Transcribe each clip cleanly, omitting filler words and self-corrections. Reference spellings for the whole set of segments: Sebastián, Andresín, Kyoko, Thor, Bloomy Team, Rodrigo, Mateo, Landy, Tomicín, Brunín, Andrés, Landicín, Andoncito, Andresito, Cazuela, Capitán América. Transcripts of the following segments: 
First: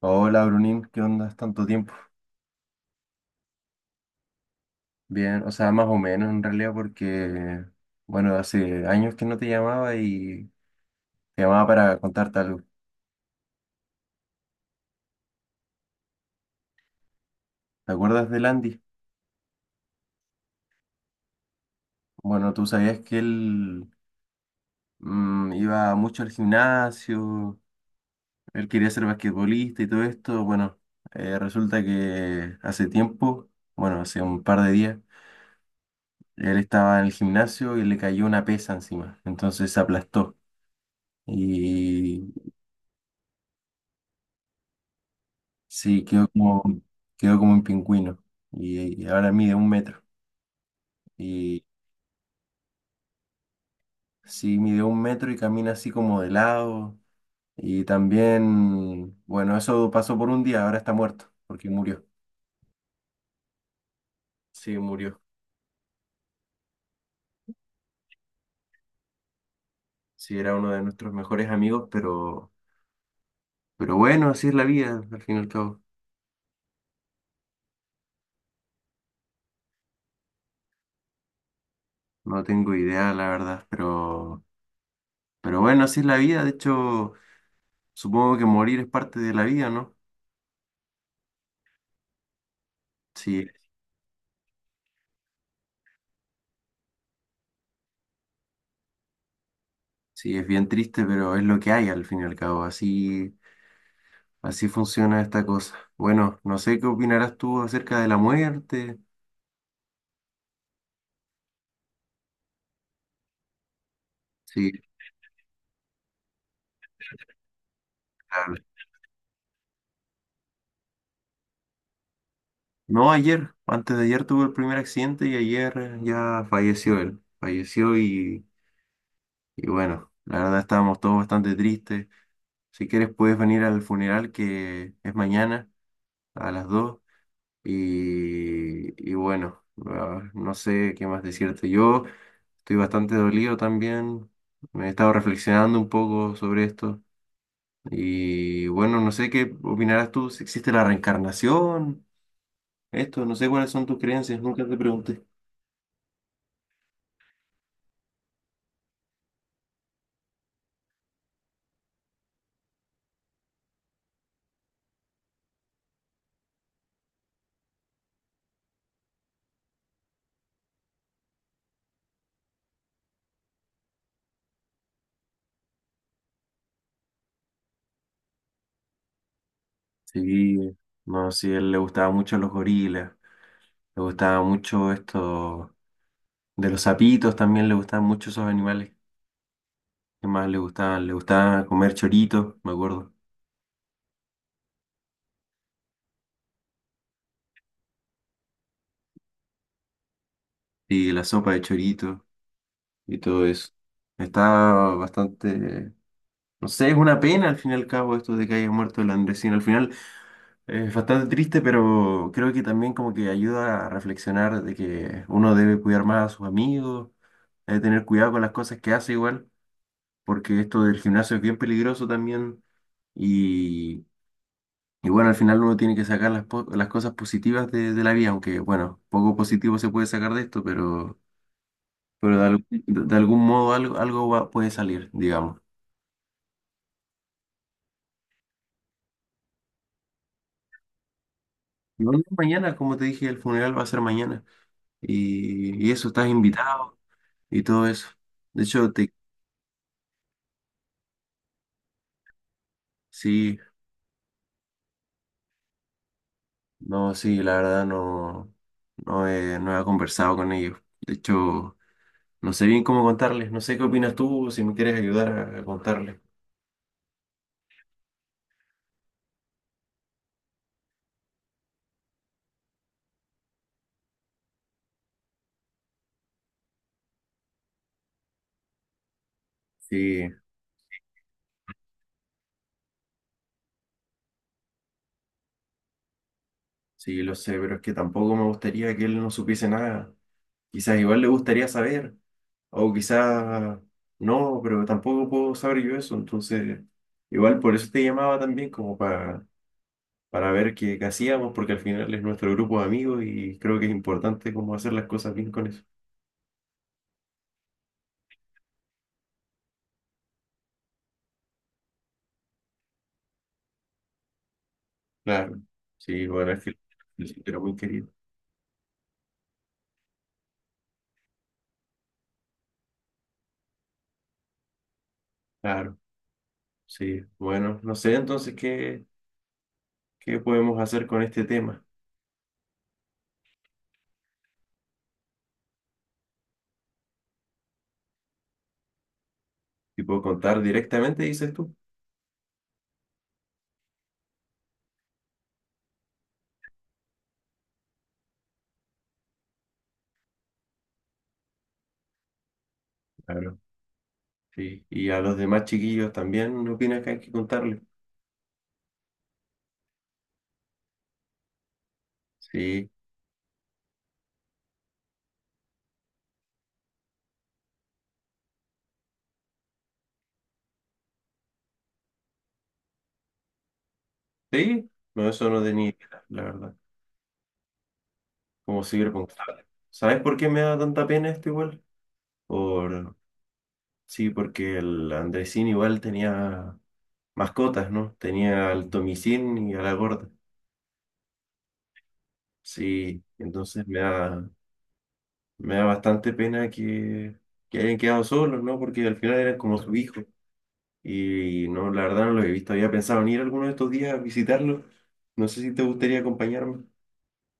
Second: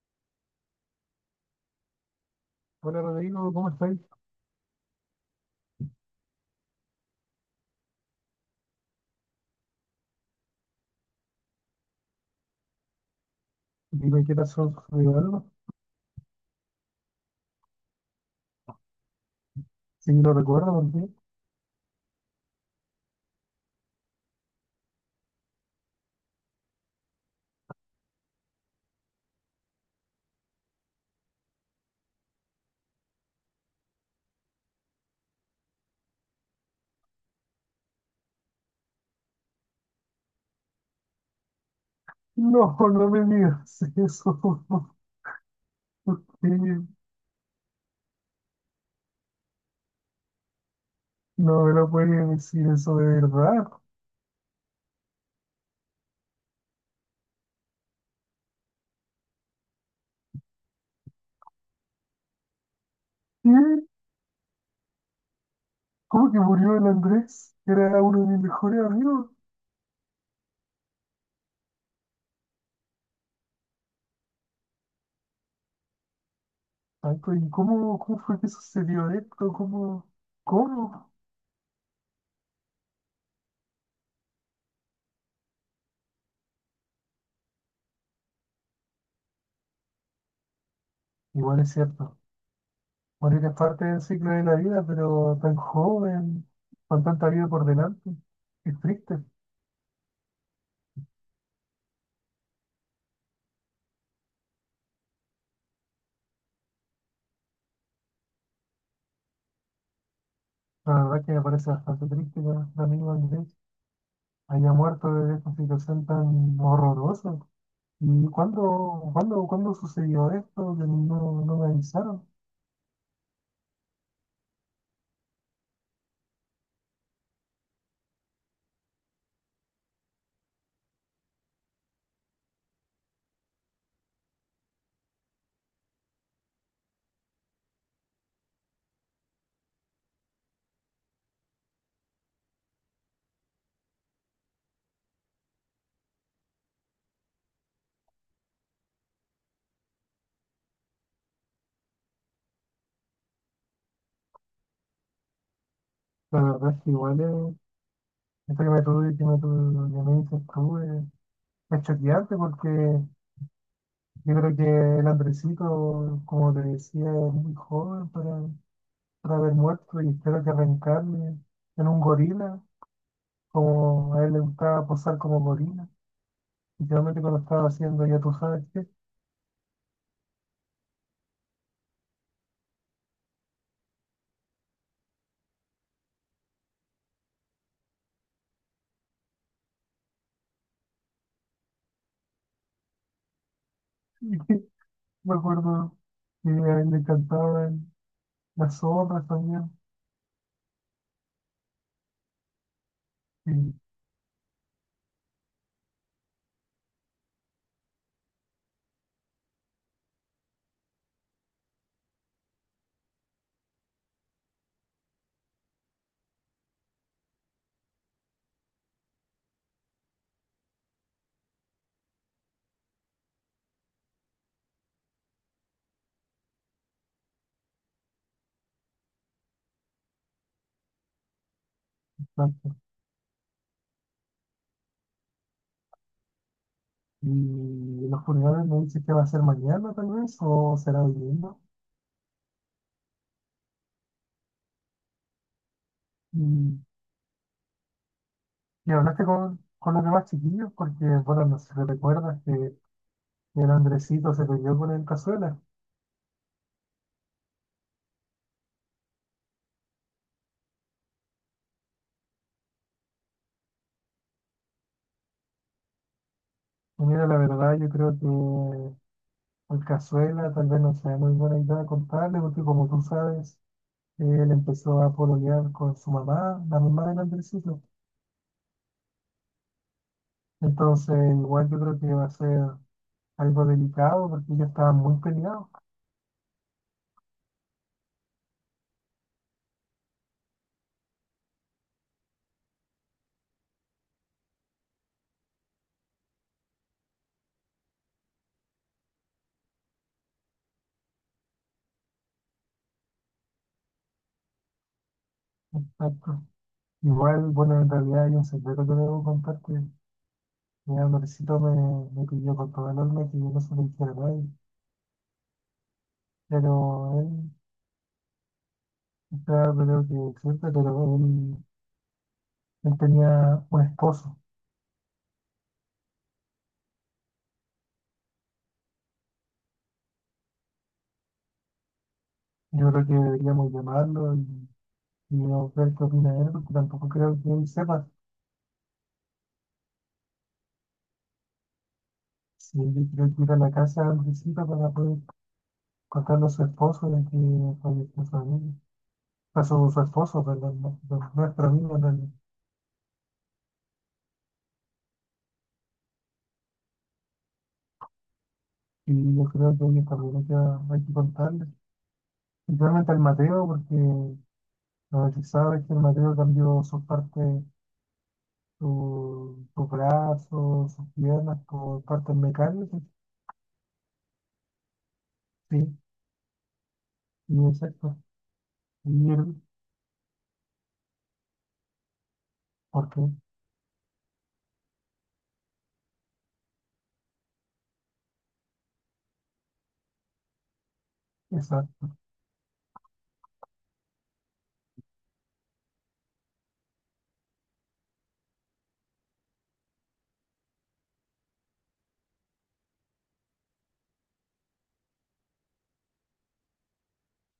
Hola Brunín, ¿qué onda? ¿Es ¿Tanto tiempo? Hola Rodrigo, ¿cómo estás? Bien, o sea, más o menos en realidad porque, bueno, hace años que no te llamaba y te llamaba para contarte algo. Dime qué pasó, ¿sucedió algo? ¿Te acuerdas de Landy? Si no recuerdo por. Bueno, tú sabías que él iba mucho al gimnasio, él quería ser basquetbolista y todo esto. Bueno, resulta que hace tiempo, bueno, hace un par de días, él estaba en el gimnasio y le cayó una pesa encima, entonces se aplastó. No, no me digas eso. Sí, Sí. Quedó como un pingüino. Y ahora mide un metro. Y No me lo puedes decir eso de verdad. sí, mide un metro y camina así como de lado. Y también, bueno, eso pasó por un día, ahora está muerto, porque murió. ¿Qué? Sí, murió. ¿Cómo que murió el Andrés? Era uno de mis mejores amigos. Sí, era uno de nuestros mejores amigos, pero bueno, así es la vida, al fin y al cabo. Ay, ¿y cómo fue que sucedió esto? ¿Cómo? ¿Cómo? No tengo idea, la verdad, pero bueno, así es la vida. De hecho, supongo que morir es parte de la vida, ¿no? Igual es cierto. Morir Sí, es parte del ciclo de la vida, pero tan joven, con tanta vida por delante. Es triste. sí, es bien triste, pero es lo que hay, al fin y al cabo. Así. Así funciona esta cosa. Bueno, no sé qué opinarás tú acerca de la muerte. La verdad que me parece bastante triste, la amigo Andrés. Sí, Haya muerto de esta situación tan horrorosa. ¿Y claro. cuándo sucedió esto? Que no, no me avisaron. No, ayer, antes de ayer tuve el primer accidente y ayer ya falleció él. Falleció y bueno, la verdad estábamos todos bastante tristes. Si quieres puedes venir al funeral que es mañana a las 2 y bueno, ah, no sé qué más decirte. Yo estoy bastante dolido también. Me he estado reflexionando un poco sobre esto. Y bueno, no sé qué opinarás tú, si existe la reencarnación, esto, no sé cuáles son tus creencias, nunca te pregunté. La verdad es que igual esto que me tuve, que me tuve, que me dices tú, es choqueante porque yo creo que el Andresito, como te decía, es muy joven para haber muerto y espero que reencarne en un gorila, como a él le gustaba posar como gorila, literalmente cuando estaba haciendo ya tú sabes qué. Sí, no, sí, a él le gustaba mucho los gorilas, le gustaba mucho esto de los sapitos, también le gustaban mucho esos animales. ¿Qué más le gustaban? Le gustaba comer choritos, me acuerdo, Me acuerdo que a él le cantaban las zorras también. y la sopa de chorito y todo eso. Y, Estaba bastante No sé, es una pena al fin y al cabo esto de que haya muerto el Andresín. Al final es bastante triste, pero creo que también como que ayuda a reflexionar de que uno debe cuidar más a sus amigos, debe tener cuidado con las cosas que hace igual, porque esto del gimnasio es bien peligroso también. Y, y bueno, al final uno tiene que sacar las cosas positivas de la vida, aunque bueno, poco positivo se puede sacar de esto, pero de, al- tanto. de- de algún modo algo puede salir, digamos. Y los funerales me dice que va a ser mañana tal vez, o será hoy. Y bueno, mañana, como te dije, el funeral va a ser mañana. Y eso, estás Y, invitado y todo eso. De hecho, y hablaste con, los demás chiquillos, porque bueno, no sé si recuerdas que sí, el Andresito se peleó con el Cazuela. no, sí, la verdad no, no he conversado con ellos. De hecho, no sé bien cómo contarles. No sé qué opinas tú, si me quieres ayudar a contarles. Y mira, la verdad yo creo que el Cazuela tal vez no sea muy buena idea contarle, porque como tú sabes, él empezó a pololear con su mamá, la mamá del Andresito. Sí, Entonces, igual yo creo que va a ser algo delicado porque ellos estaban muy peleados. sí, lo sé, pero es que tampoco me gustaría que él no supiese nada. Quizás igual le gustaría saber, o quizás no, pero tampoco puedo saber yo eso. Entonces, igual por eso te llamaba también, como para ver qué hacíamos, porque al final es nuestro grupo de amigos y creo que es importante como hacer las cosas bien con eso. Exacto. Igual, bueno, en realidad hay un secreto que debo contar que mi amorcito me pidió con todo el alma que yo no se lo dijera a nadie. Claro, sí, bueno, es que Pero el él, sitio era muy querido. está creo que siempre, pero él tenía un esposo. Claro, sí, bueno, no sé entonces qué podemos hacer con este tema. Yo creo que deberíamos llamarlo y no ver qué opina él, porque tampoco creo que él sepa. Tipo, contar directamente, dices tú. Si él creo que ir a la casa de Andresito para poder contarle a su esposo de que falleció su amigo. A su esposo, pues, de nuestro amigo, del. Claro, sí. Y a los demás chiquillos también, ¿no opinas que hay que contarle? Y yo creo que ella también hay que contarle, Sí, principalmente al Mateo, porque lo que sabe es que el Mateo cambió su parte, su brazo, sus piernas por partes mecánicas, sí, no, eso no tenía sí, idea, la verdad. y exacto, ¿Cómo sirve y él, contarle? ¿Sabes por qué me da tanta pena esto igual? ¿por Por, qué? Sí, porque el Andresín igual tenía mascotas, ¿no? Tenía al Tomicín y a la gorda. Exacto, Sí, entonces me da bastante pena que hayan quedado solos, ¿no? Porque al final eran como su hijo. Y no, la verdad no los he visto. Había pensado en ir alguno de estos días a visitarlos. No sé si te gustaría acompañarme.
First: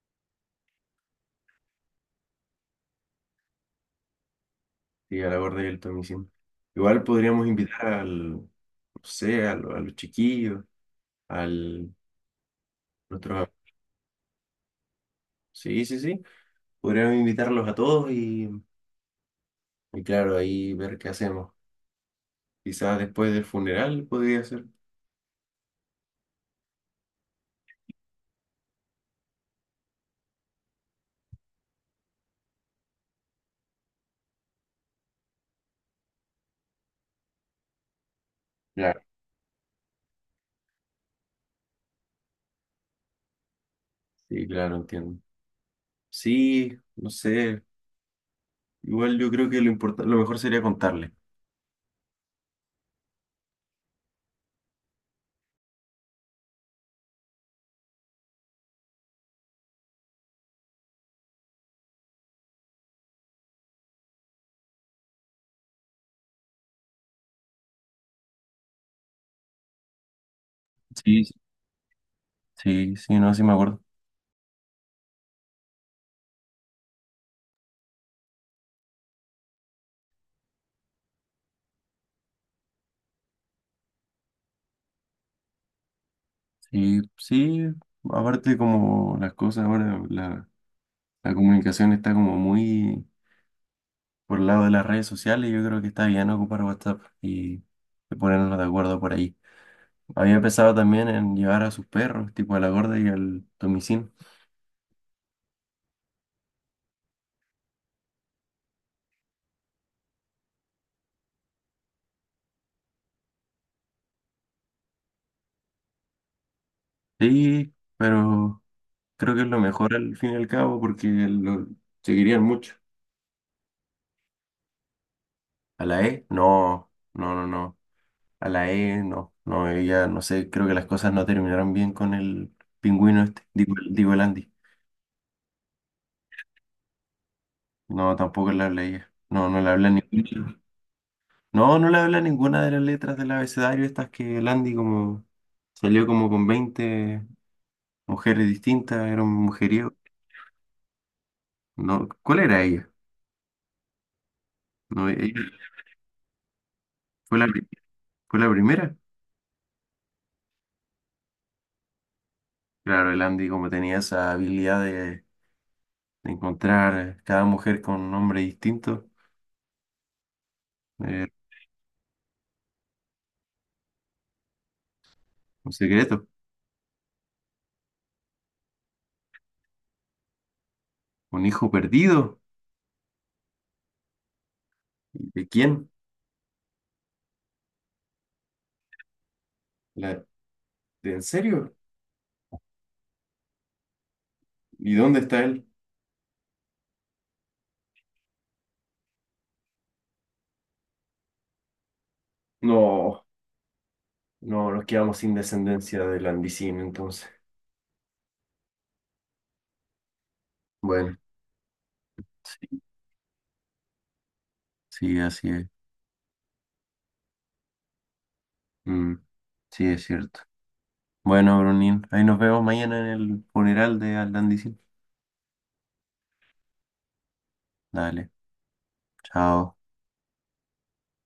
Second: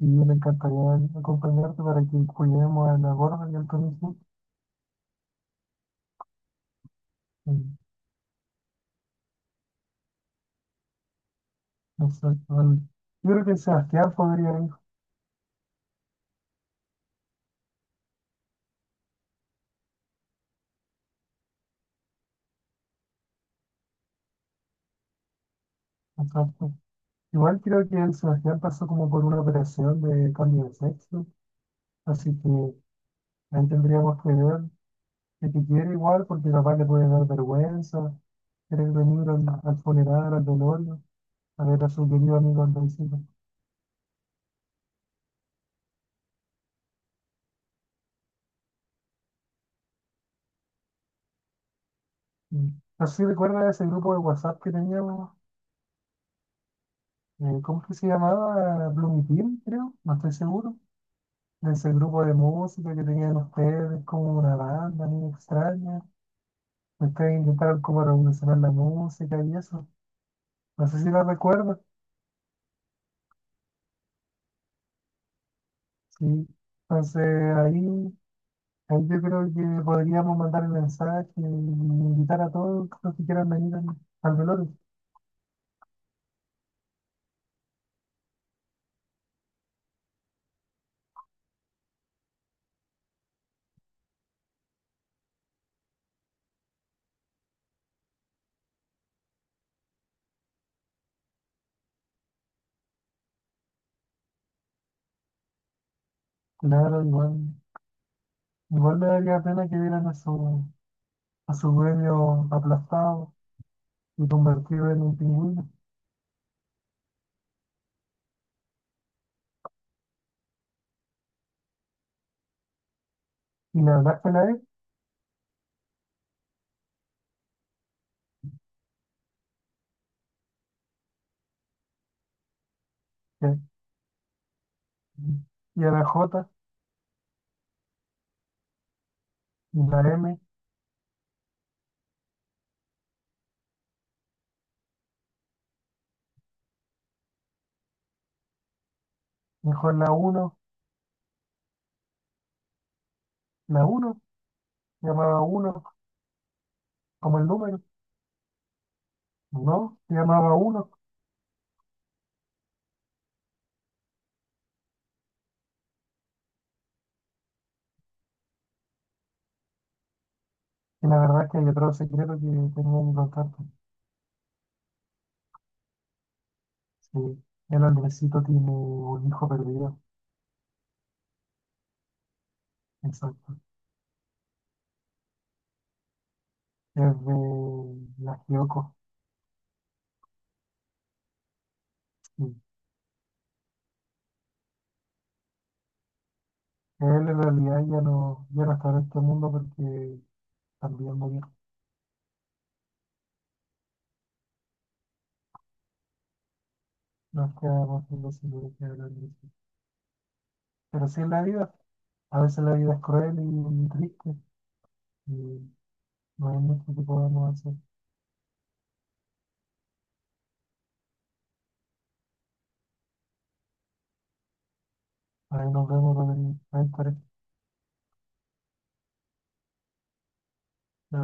y me encantaría acompañarte para que cuidemos a la gorda y al Tonisú, Sí, a la gorda y al Tomicín. Igual podríamos invitar no sé, a los chiquillos, al exacto, yo creo nuestro... que Sebastián podría ir, sí, sí, sí. Podríamos invitarlos a todos. Y claro, ahí ver qué hacemos. Quizás después del funeral podría ser. exacto. Igual creo que el Sebastián pasó como por una operación de cambio de sexo, así que ahí tendríamos que ver qué te quiere igual, porque capaz le puede dar vergüenza, querer Claro. venir al funeral, al velorio, a ver a su querido amigo Andoncito. Sí, claro, entiendo. Sí, no sé. Igual yo creo que lo mejor sería contarle. Mm. Así recuerda ese grupo de WhatsApp que teníamos, ¿cómo es que se llamaba? Bloomy Team, creo, no estoy seguro. Ese grupo de música que tenían ustedes, como una banda, muy extraña. Ustedes intentaron como revolucionar la música y eso. No sé si la Sí, recuerdas. sí, sí, no, sí me acuerdo. Sí. Entonces ahí, ahí yo creo que podríamos mandar el mensaje y invitar a todos los que quieran venir al, al velorio. Sí, sí, aparte como las cosas ahora, la comunicación está como muy por el lado de las redes sociales, yo creo que está bien ocupar WhatsApp y ponernos de acuerdo por ahí. Había pensado también en llevar a sus perros, tipo a la gorda y al Tomicín. Claro, igual me daría pena que vieran a a su dueño aplastado y convertido en un pingüino. Sí, pero... Creo que es lo mejor al fin y al cabo porque lo seguirían mucho. Y la verdad es que la E, A la E, no, no, no, no. A la E, no, no, ella, no sé, creo que las cosas no terminaron bien con el pingüino este, que- digo el Andy. y a la J, No, tampoco le habla ella. No, no le y habla la M, ninguna. No, no le habla ninguna de las letras del abecedario, estas que el Andy como salió como con 20 mujeres distintas, era un mujeriego. mejor la uno, No, ¿cuál era ella? la uno, No, ella llamaba uno fue como la, el pri- número, fue la primera. ¿no? Llamaba uno. Claro, el Andy como tenía esa habilidad de encontrar cada mujer con un nombre distinto, Y la eh, verdad es que hay otro secreto que tenía que contarte. un secreto, Sí, el hombrecito tiene un hijo perdido, un hijo perdido. exacto. ¿De quién? Es de la Kyoko. La- ¿En serio? Sí. ¿Y dónde está él? Él en realidad ya no está en este mundo porque también murió. No, no, nos quedamos sin descendencia de Landicín, entonces. Nos quedamos sin los hijos que eran de ese. Pero Bueno, sí en la vida, a veces sí, la vida es cruel y triste sí, así y es. no hay mucho que podamos hacer. Mm, sí, es cierto. Bueno, Brunín, ahí nos vemos mañana en el funeral de Landicín. Ahí nos vemos, Rodrigo. Ahí estaré. Dale, chao.